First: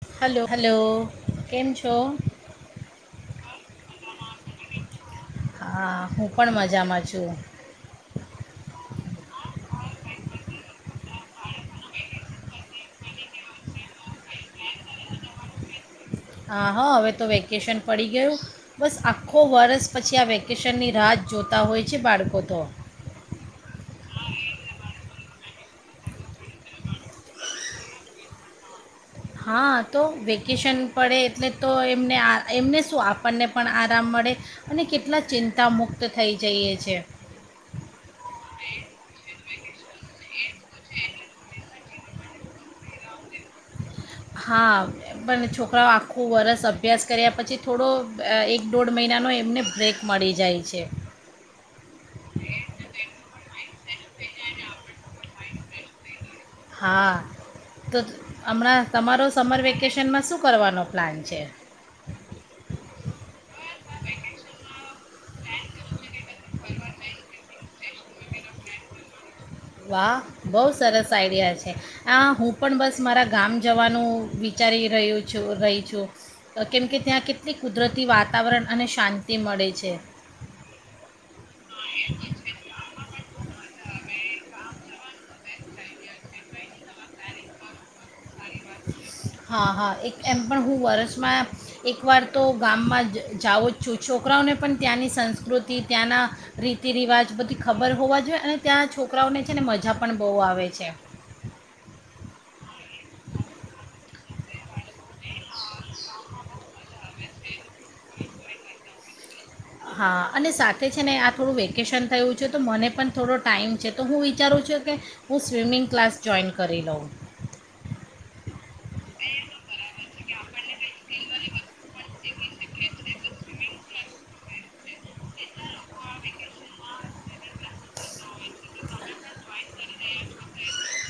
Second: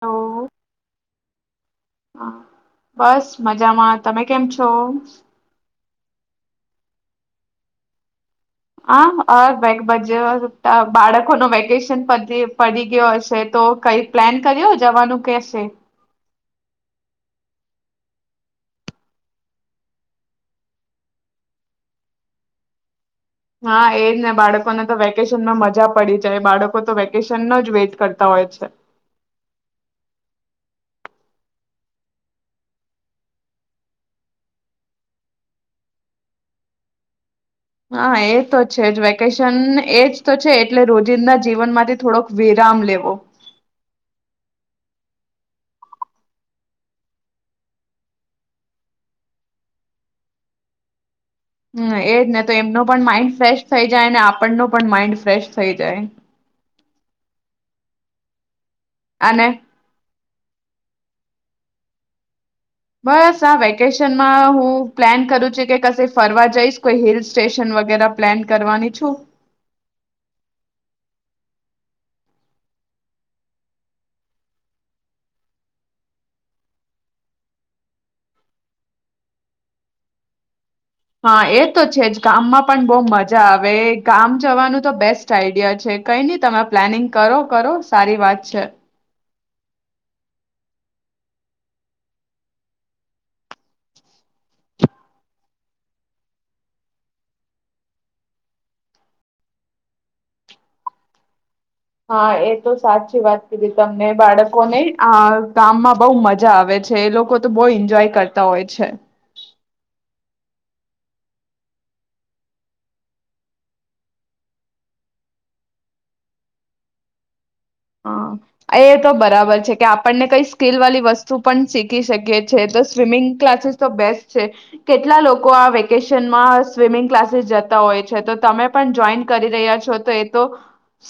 Hello hello કેમ છો હ બસ મજામાં તમે કેમ છો હા હું પણ મજામાં છું હા [unintelligible] બાળકોનુ વેકેશન પડી ગયો હશે તો કઈ પ્લાન કર્યો જવાનું કેશે હા હા હવે તો વેકેશન પડી ગયું બસ આખો વર્ષ પછી આ વેકેશનની રાહત જોતા હોય છે બાળકો તો હા એજ ને બાળકોને તો વેકેશનમાં મજા પડી જાય બાળકો તો વેકેશનનો જ વેઇટ કરતા હોય છે હા તો વેકેશન પડે એટલે તો એમને આ એમને શું આપણને પણ આરામ મળે અને કેટલા ચિંતા મુુક્ત થઈ જઈએ છે હા એ તો છે જ વેકેશન એજ તો છે એટલે રોજિંદા જીવનમાંથી થોડોક વિરામ લેવો હા પણ છોકરાઓ આખું વર્ષ અભ્યાસ કર્યા પછી થોડો એક દોઢ મહિનાનો એમને બ્રેક મળી જાય છે હમ્મ એજ ને તો એમનો પણ માઇન્ડ ફ્રેશ થઈ જાય ને આપણનો પણ માઇન્ડ ફ્રેશ થઈ જાય હા તો હમણાં તમારો અને સમર વેકેશન માં શું શું કરવાનો પ્લાન છે બસ આ વેકેશનમાં હું પ્લાન કરું છે કે કશે ફરવા જઈશ કોઈ હિલ સ્ટેશન વગેરે પ્લાન કરવાની છું વા બહુ સરસ આઈડિયા છે આ હું પણ બસ મારા ગામ જવાનું વિચારી રહ્યું છું રહી છું કેમકે ત્યાં કેટલી કુદરતી વાતાવરણ અને શાંતિ મળે છે હા એ તો છેજ ગામમાં પણ બોહ મજા આવે ગામ જવાનું તો બેસ્ટ આઈડિયા છે કઈ નહી તમે પ્લાનિંગ કરો કરો સારી વાત છે હા હા એક એમ પણ હું વરષમાં એકવાર તો ગામમાં જાઉં જ છું છોકરાઓને પણ ત્યાંની સંસ્કૃતિ ત્યાંના રીતિ રિવાજ બધી ખબર હોવા જોઈએ અને ત્યાં છોકરાઓને છે ને મજા પણ બોહ આવે છે હા એ તો સાચી વાત કરીધ તમને બાળકોને આ ગામમાં બહુ મજા આવે છે એ લોકો તો બહુ એન્જોય કરતા હોય છે હા અને સાથે છે ને આ થોડું વેકેશન થયું છે તો મને પણ થોડો ટાઈમ છે તો હું વિચારું છું કે હું સ્વિમિંગ ક્લાસ જોઈન કરી લઉં હા એ તો બરાબર છે કે આપણને કઈ સ્કીલ વાળી વસ્તુ પણ શીખી શકીએ છે તો સ્વિમિંગ ક્લાસીસ તો બેસ્ટ છે કેટલા લોકો આ વેકેશન માં સ્વિમિંગ ક્લાસીસ જતા હોય છે તો તમે પણ જોઈન કરી રહ્યા છો તો તો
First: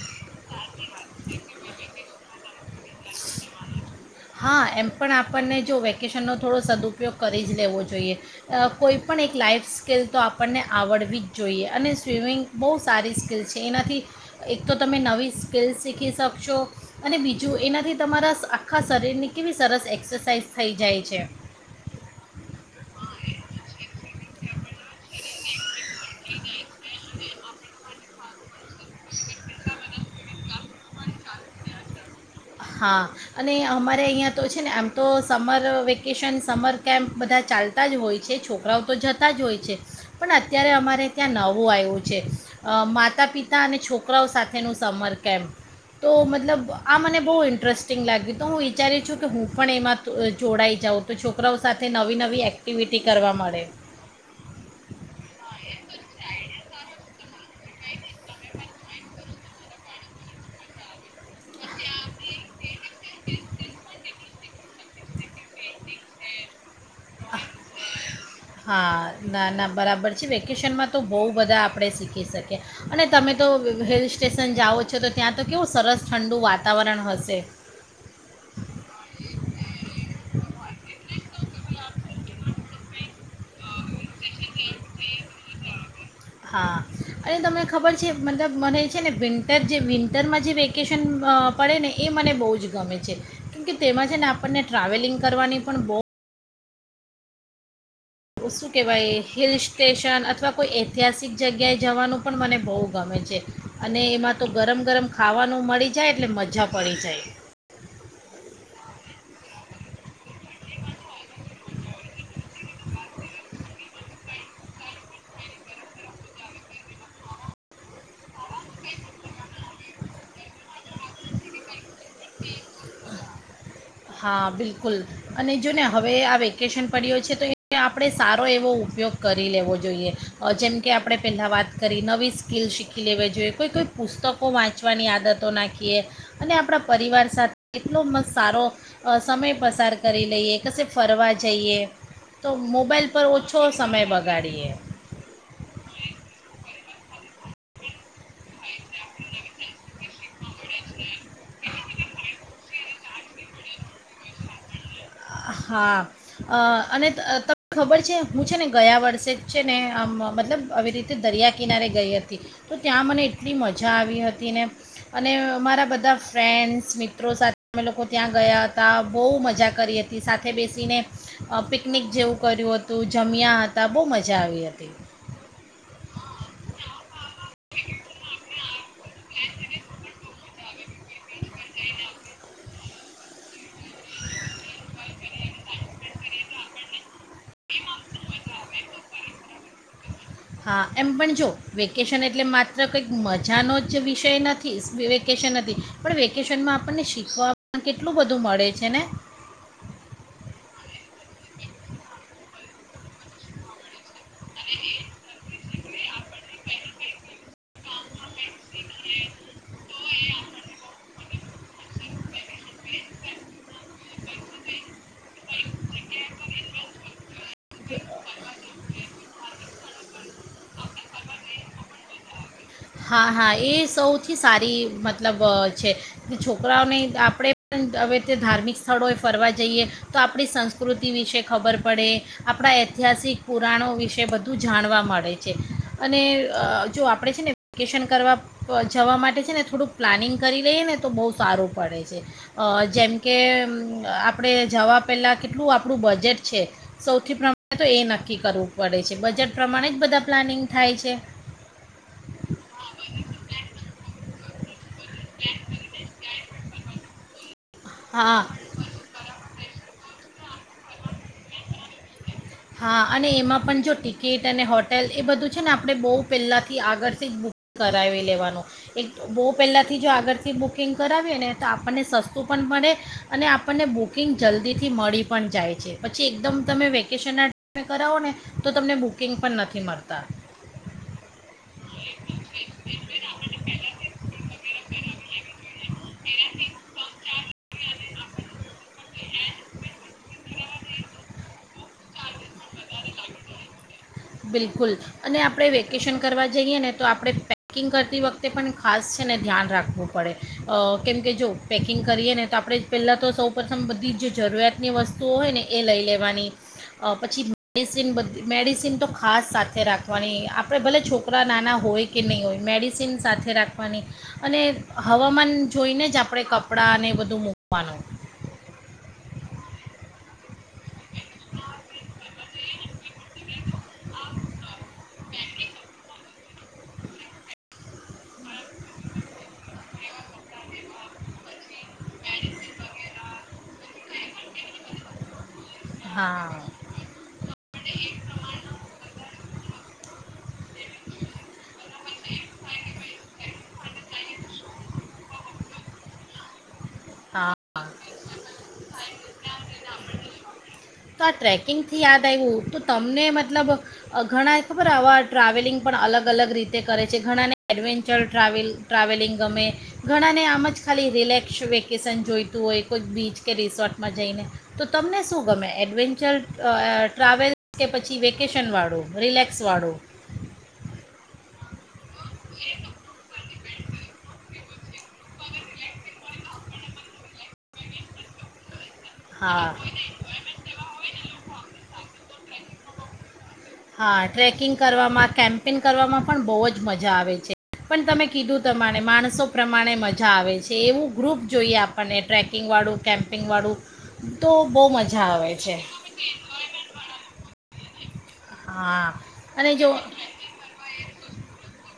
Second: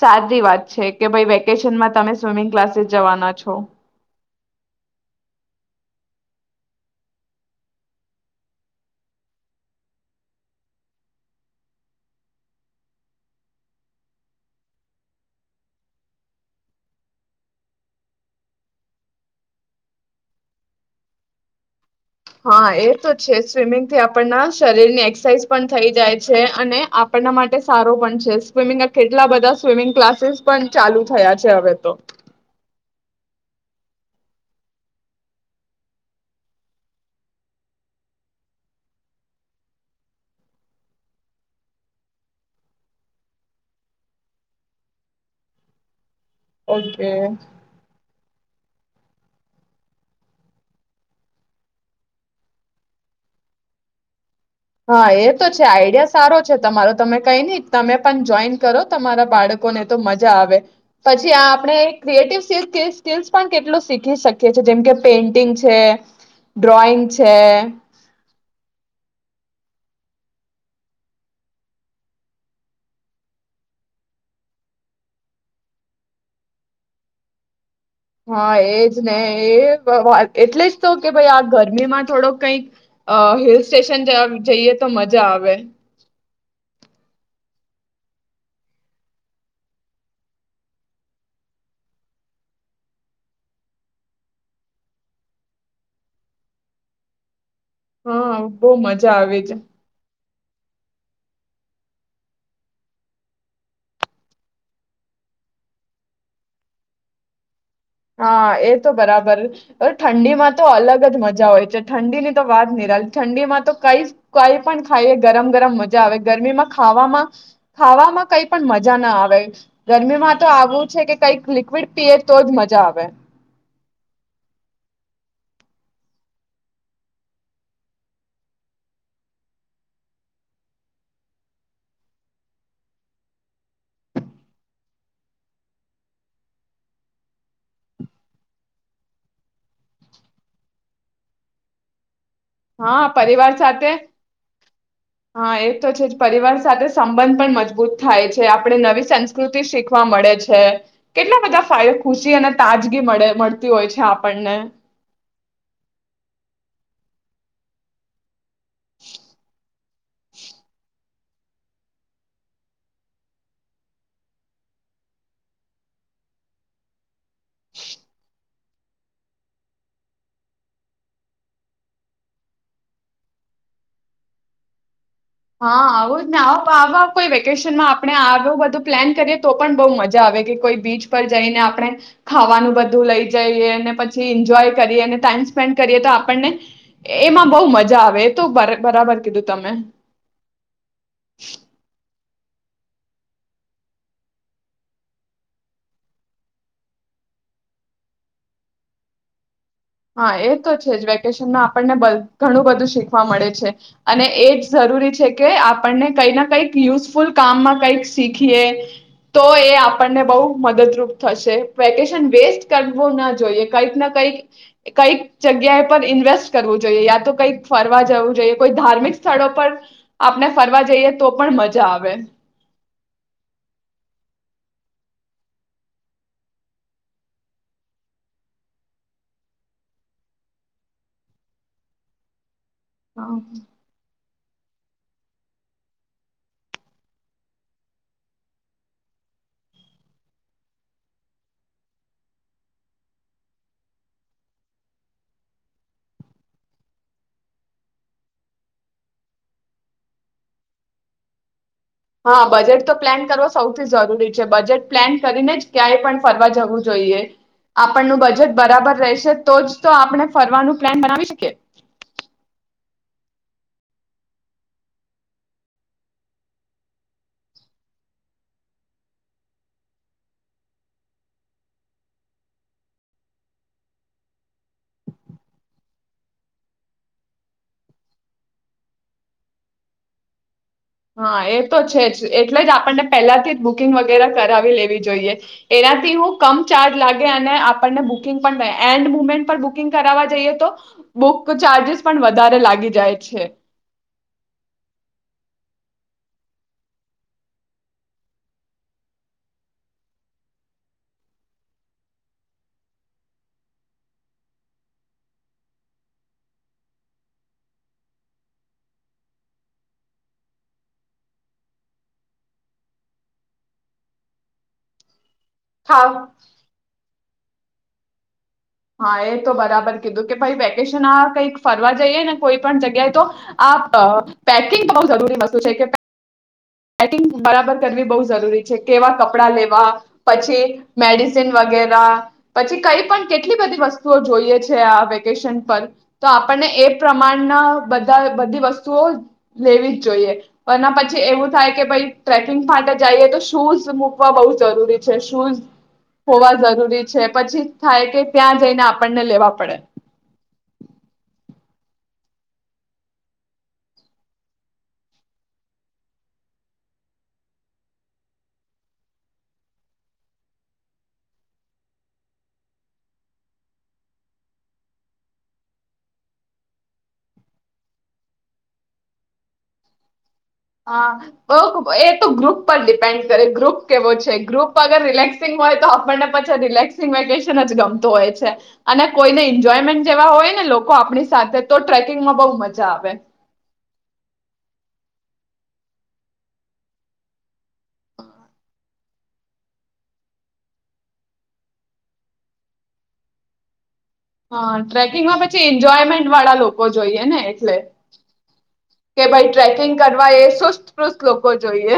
સારી વાત છે કે ભઈ વક વેકેશન માં તમે સ્વિમિંગ ક્લાસીસ જવાના છો હા એમ પણ આપણને જો વેકેશનનો થોડો સદુઉપયોગ કરી જ લેવો જોઈએ કોઈ પણ એક લાઈફ સ્કિલ તો આપણને આવડવી જ જોઈએ અને સ્વિમિંગ બહુ સારી સ્કિલ છે એનાથી એક તો તમે નવી સ્કિલ શીખી શકશો અને બીજું એનાથી તમારા આ આખા શરીરની કેવી સરસ એક્સરસાઇઝ થઈ જાય છે હા એ તો છે સ્વિમિંગ થી આપ શરીર ની એક્સરસાઇઝ પણ થઈ જાય છે અને આપણના માટે સારો પણ છે સ્વિમિંગ કેટલા બધા સ્વિમિંગ ક્લાસીસ પણ ચાલુ થયા. છે હવે તો. હા, અને અમારે અહીંયા તો છે ને આમ તો સમર વેકેશન સમર કેમ્પ બધા ચાલતા જ હોય છે છોકરાઓ તો જતા જ હોય છે, પણ અત્યારે અમારે ત્યાં નવું આવ્યું છે, માતા પિતા અને છોકરાઓ સાથેનું સમર કેમ્પ. તો મતલબ આ ઓકે. મને બ ઇન્ટરેસ્ટિંગ લાગ્યું. તો હું વિચારી છું કે હું પણ એમાં જોડાઈ જાઉં તો છોકરાઓ સાથે નવી નવી એક્ટિવિટી કરવા મળે. હા એ તો છે આઈડિયા સારો છે તમારો તમે કઈ નહી તમે પણ જોઈન કરો તમારા બાળકોને તો મજા આવે, પછી આપણે ક્રિએટિવ સ્કલસ પણ કેટલું શીખી શકીએીએ જેમ કે પેઇન્ટિંગ છે. ડ્રોઈંગ છે. હા ના ના બરાબર છે વેકેશનમાં તો બહુ બધા આપણે શીખી શકીએ, અને તમે તો હિલ સ્ટેશન જાઓ છો તો ત્યાં તો કેવું સરસ ઠંડુ વાતાવરણ હશે. હા એજ ને એ વાત. એટલે જ તો કે ભાઈ આ ગરમીમાં થોડોક કઈક, અ હિલ સ્ટેશન જઈએ તો મજા આવે. હા, અને તમને ખબર છે મતલબ મને છે ને વિન્ટર જે વિન્ટરમાં જે વેકેશન પડે ને એ મને બહુ જ ગમે છે, કેમકે તેમાં છે ને આપણને ટ્રાવેલિંગ કરવાની પણ બહુ હા શું બહુ કેવાય મજા આવે હિલ છે. સ્ટેશન અથવા કોઈ ઐતિહાસિક જગ્યાએ જવાનું પણ મને બહુ ગમે છે, અને એમાં તો ગરમ ગરમ ખાવાનું મળી જાય એટલે મજા પડી જાય. હા એ તો બરાબર, ઠંડીમાં તો અલગ જ મજા હોય છે ઠંડી ની તો વાત ન રા ઠંડીમાં તો કઈ કઈ પણ ખાઈ ગરમ ગરમ મજા આવે ગરમીમાં ખાવામાં, ખાવામાં કઈ પણ મજા ના આવે ગરમીમાં તો આવું છે કે કઈક લિક્વિડ પીએ તો જ મજા જાવે હા બિલકુલ અને જોને હવે આ વેકેશન પડ્યું છે તો એ આપણે સારો એવો ઉપયોગ કરી લેવો જોઈએ જેમ કે આપણે પહેલાં વાત કરી નવી સ્કિલ શીખી લેવી જોઈએ કોઈ કોઈ પુસ્તકો વાંચવાની આદતો નાખીએ અને આપણા પરિવાર સાથે એટલો મસ્ત સારો સમય પસાર કરી લઈએ કશે ફરવા જઈએ તો મોબાઈલ હા પર પરિવાર ઓછો સાથે સમય બગાડીએ હા એ તો છે જ પરિવાર સાથે સંબંધ પણ મજબૂત થાય છે છે આપણે નવી સંસ્કૃતિ શીખ વા મળે જે કેટલા બધા ફાય ખુશી અને તાજ ગી મળે મળતી હોય છે આપણને હા અને તને ખબર છે હું છે ને ગયા વર્ષે જ ને આ મતલબ આવી રીતે દરિયા કિનારે ગઈ હતી તો ત્યાં મને એટલી મજા આવી હતી ને અને મારા બધા ફ્રેન્ડ્સ મિત્રો સાથે અમે લોકો ત્યાં ગયા હતા બહુ મજા કરી હતી. સાથે બેસીને પિકનિક જેવું કર્યું હતું જમ્યા હતા બહુ મજા આવી હતી. હા આવું જ ને આવ આવ કોઈ વેકેશન માં આપણે આવું બધું. પ્લાન કરીએ તો પણ બહુ મજા આવે કે કોઈ બીચ પર જઈને આપણે ખાવાનું બધું લઈ જઈએ અને પછી એન્જોય કરીએ ટાઈમ સ્પેન્ડ કરીએ તો આપણને એમાં બહુ મજા આવે તો બરાબર કીધું તમે હા એમ પણ જો વેકેશન એટલે માત્ર કંઈક મજાનો જ વિષય નથી વેકેશન નથી પણ વેકેશનમાં આપણને શીખવા કેટલું બધું મળે છે ને હા એ તો છે જ વેકેશનમાં આપણને ઘણું બધું શીખવા મળે છે. અને એ જ જરૂરી છે કે આપ પણ. કઈ ના કઈક યુઝફુલ કામમાં કઈક શીખીએ તો એ આપણને બહુ મદદરૂપ થશે વેકેશન વેસ્ટ કરવો ના જોઈએ કઈક ના કઈક કઈક જગ્યાએ પર ઇન્વેસ્ટ કરવું જોઈએ યા તો કઈક. ફરવા જવું જોઈએ કોઈ ધાર્મિક સ્થળો પર આપણે ફરવા જઈએ તો પણ મજા આવે. હા હા એ સૌથી સારી મતલબ છે છોકરાઓને આપણે પણ હવે તે ધાર્મિક સ્થળોએ ફરવા જઈએ તો આપણી સંસ્કૃતિ વિશે ખબર પડે આપણા હા. ઐતિહાસિક પુરાણો વિશે બધું ું જાણવા મળે છે અને જો આપણે છે ને વેકેશન કરવા જવા માટે છે ને થોડુંક પ્લાનિંગ કરી લઈએ ને તો બહુ સારું પડે છે જેમ કે આપણે જવા પહેલાં કેટલું આપણું બજેટ છે સૌથી પ્રમાણે તો એ નક્કી કરવું પડે છે બજેટ પ્રમાણે જ બધા પ્લાનિંગ થાય છે. હા બજેટ તો પ્લાન કરવો સૌથી જરૂરી છે બજેટ પ્લાન કરીને જ ક્યાંય પણ ફરવા જવું જોઈએ. આપણનું હા બજેટ બરાબર રહેશે તો જ તો આપણે ફરવાનું પ્લાન બનાવી શકીએ. હા અને એમાં પણ જો ટિકિટ અને હોટેલ એ બધું છે ને આપણે બહુ પહેલાંથી આગળથી જ બુક કરાવી લેવાનું એક બહુ પહેલાંથી જો આગળથી બુકિંગ કરાવીએ ને તો આપણને સસ્તું પણ મળે અને આપણને બુકિંગ જલ્દીથી મળી પણ જાય છે પછી એકદમ તમે વ ટમે કરાવો ને તો તમને બુકિંગ પણ નથી મળતા. હા એ તો છે જ એટલે જ આપણને પહેલાથી જ બુકિંગ વગેરે કરાવી લેવી જોઈએ એનાથી હું કમ ચાર્જ લાગે અને આપણને બુકિંગ પણ એન્ડ મુમેન્ટ પણ બુકિંગ કરાવવા જઈએ તો બુક ચાર્જસ પણ વધારે લાગી જાય છે. બિલકુલ અને આપણે વેકેશન કરવા જઈએ ને તો આપણે પેકિંગ કરતી વખતે પણ ખાસ છે ને ધ્યાન રાખવું પડે કેમકે જો પેકિંગ કરીએ ને તો આપણે પહેલાં તો સૌ પ્રથમ બધી જરૂરિયાતની વસ્તુઓ હોય ને એ લઈ લેવાની પછી મેડિસિન બધી મેડિસ તો ખાસ સાથે રાખવાની આપણે ભલે છોકરા નાના હોય કે નહીં હોય મેડિસિન સાથે રાખવાની અને હવા જોઈ ને ખાવ જ આપડે કપડાં ને બધા અ મુવાનું. હા એ તો બરાબર કીધું કે ભાઈ વેકેશન આ કઈક ફરવા જઈએ ને કોઈ પણ જગ્યાએ તો આ પેકિંગ બહુ જરૂરી વસ્તુ છે અ પેકિંગ બરાબર કરવી બહુ જરૂરી છે કેવા કપડાં લેવા પછી મેડિસિન વગેરે પછી કઈ પણ કેટલી બધી વસ્તુઓ જોઈએ છે આ વેકેશન તો હા આપણને એ પ્રમાણના બધા બધી વસ્તુઓ લેવી જ જોઈએ. અનેના પછી એવું થાય કે ભાઈ ટ્રેકિંગ માટે જઈએ તો શુંઝ મૂકવા બહું જરૂરી છે શૂઝ હોવા જરૂરી છે હા પછી થાય ત્યાં જઈને આપણને લેવા પડે તો આ ટ્રેકિંગથી યાદ આવ્યું તો તમને મતલબ ઘણા ખબર આવા ટ્રાવેલિંગ પણ અલગ અલગ રીતે કરે છે ઘણાને એડવેન્ચર ટ્રાવેલ ટ્રાવેલિંગ ગમે ઘણાને આમ જ ખાલી રિલેક્સ વ્યક્ વેકેશન જોઈતું હોય કોઈ બીચ કે રિસોર્ટમાં જઈને તો તમને શું ગમે એડવેન્ચર ટ્રાવેલ્સ કે પછી વેકેશનવાળો રિલેક્સવાળો હા બહું એક તો ગ્રુપ પર ડિપેન્ડ કરે ગ્રુપ કેવો છે ગ્રુપ અગર રિલેક્સિંગ હોય તો આપણને પછી રિલેક્સિંગ વેકેશન જ ગમતું હોય છે અને કોઈને હા એન્જોયમેન્ટ જેવા હોય ને લોકો આપણી સાથે તો ટ્રેકિંગમાં બોહ મજા આવે હા ટ્રેકિંગ કરવામાં કેમ્પિંગ કરવામાં પણ બહુ જ મજા આવે છે પણ તમે કીધું તમારે માણસો પ્રમાણે મજા આવે છે એવું ગ્રુપ જોઈએ આપણને ટ્રેકિંગવાળું કેમ્પિંગવાળું તો હા બહુ મજા ટ્રેકિંગમાં આવે પછી છે એન્જોયમેન્ટ વાળા લોકો જોઈએ ને એટલે હા કે ભઈ અને જો ટ્રેકિંગ કરવા એ સુસ્તપૃષ્ઠ લોકો જોઈએ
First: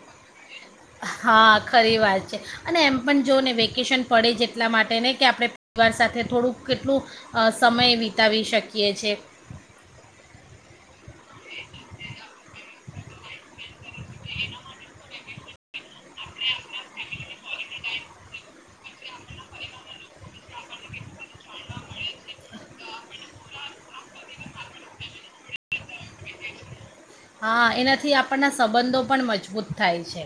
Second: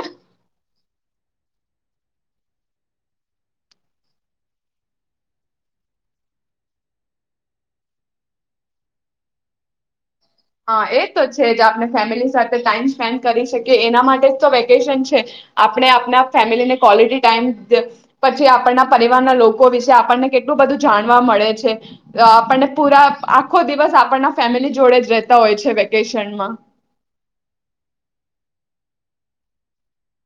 હા ખરી વાત છે અને એમ પણ જો ને વેકેશન પડે છે એટલા માટે ને કે આપણે પરિવાર સાથે થોડુંક કેટલું સમય વિતાવી શકીએ છે હા એ તો છે જ આપણે ફેમિલી સાથે ટાઈમ સ્પેન્ડ કરી શકીએ એ એના માટે જ તો વેકેશન છે આપણે આપણા ફેમિલીને ક્વલિટી ટાઈમ પછી આપણના પરિવારના લોકો વિશે આપણને કેટલું બધું જાણવા મળે છે આપણને પૂરા આખો દિવસ આપણના ફેમિલી જોડે જ રે તા હોય છે વેકેશનમાં હા એનાથી આપણના સંબંધો પણ મજબૂત થાય છે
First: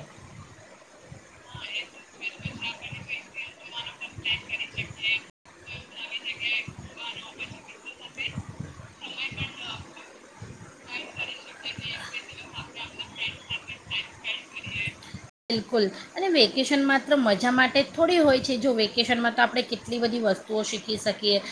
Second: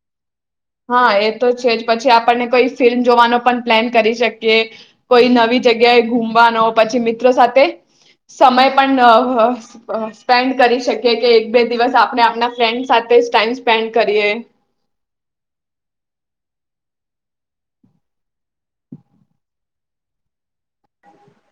હા એ તો છે જ પછી આપણને કોઈ ફિલ્મ જોવાનો પણ પ્લાન કરી શકીએ કોઈ નવી જગ્યાએ ઘુમવાનો પછી મિત્રો સાથે સમય પણ [unintelligible] સ્પેન્ડ કરી શકે એક બે દિવસ આપણે આપણા ફ્રેન્ડ સાથે જ ટાઈમ સ્પેન્ડ કરીએ બિલકુલ, અને વેકેશન માત્ર મજા માટે થોડી હોય છે જો વેકેશનમાં તો આપણે કેટલી બધી વસ્તુઓ શીખી શકીએ,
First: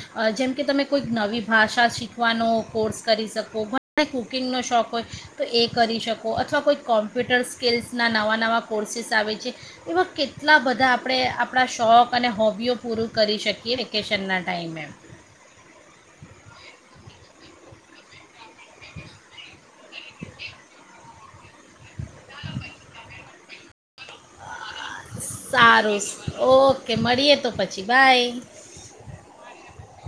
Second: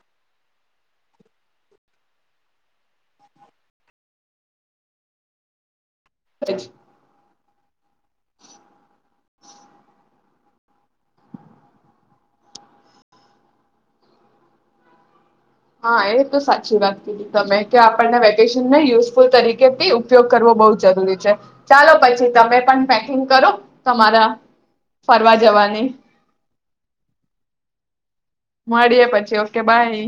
જેમ કે તમે કોઈક નવી ભાષા શીખવાનો કોર્સ કરી શકો ઘ કુકિંગનો શોખ હોય, તો એક કરી શકો અથવા હા કોઈ કોમ્પ્યુટર્સ સ્કેલ્સના નવા નવા કોર્સસ આવે છે, એવા કેટલા બધા આપણે આપણા શોખ અને હોબીઓ પૂરું કરી શકીએ વેકેશનના ટાઈમે. હા એ તો સાચી વાત કીધી તમે કે આપણને વેકેશન ને યુઝફુલ તરીકે થી ઉપયોગ કરવો બહુ જરૂરી છે. ચાલો પછી તમે પણ પેકિંગ કરો તમારા ફરવા જવાની સારું ઓકે. કે મળીએ તો પછી બાય. મળીએ પછી ઓકે બાય.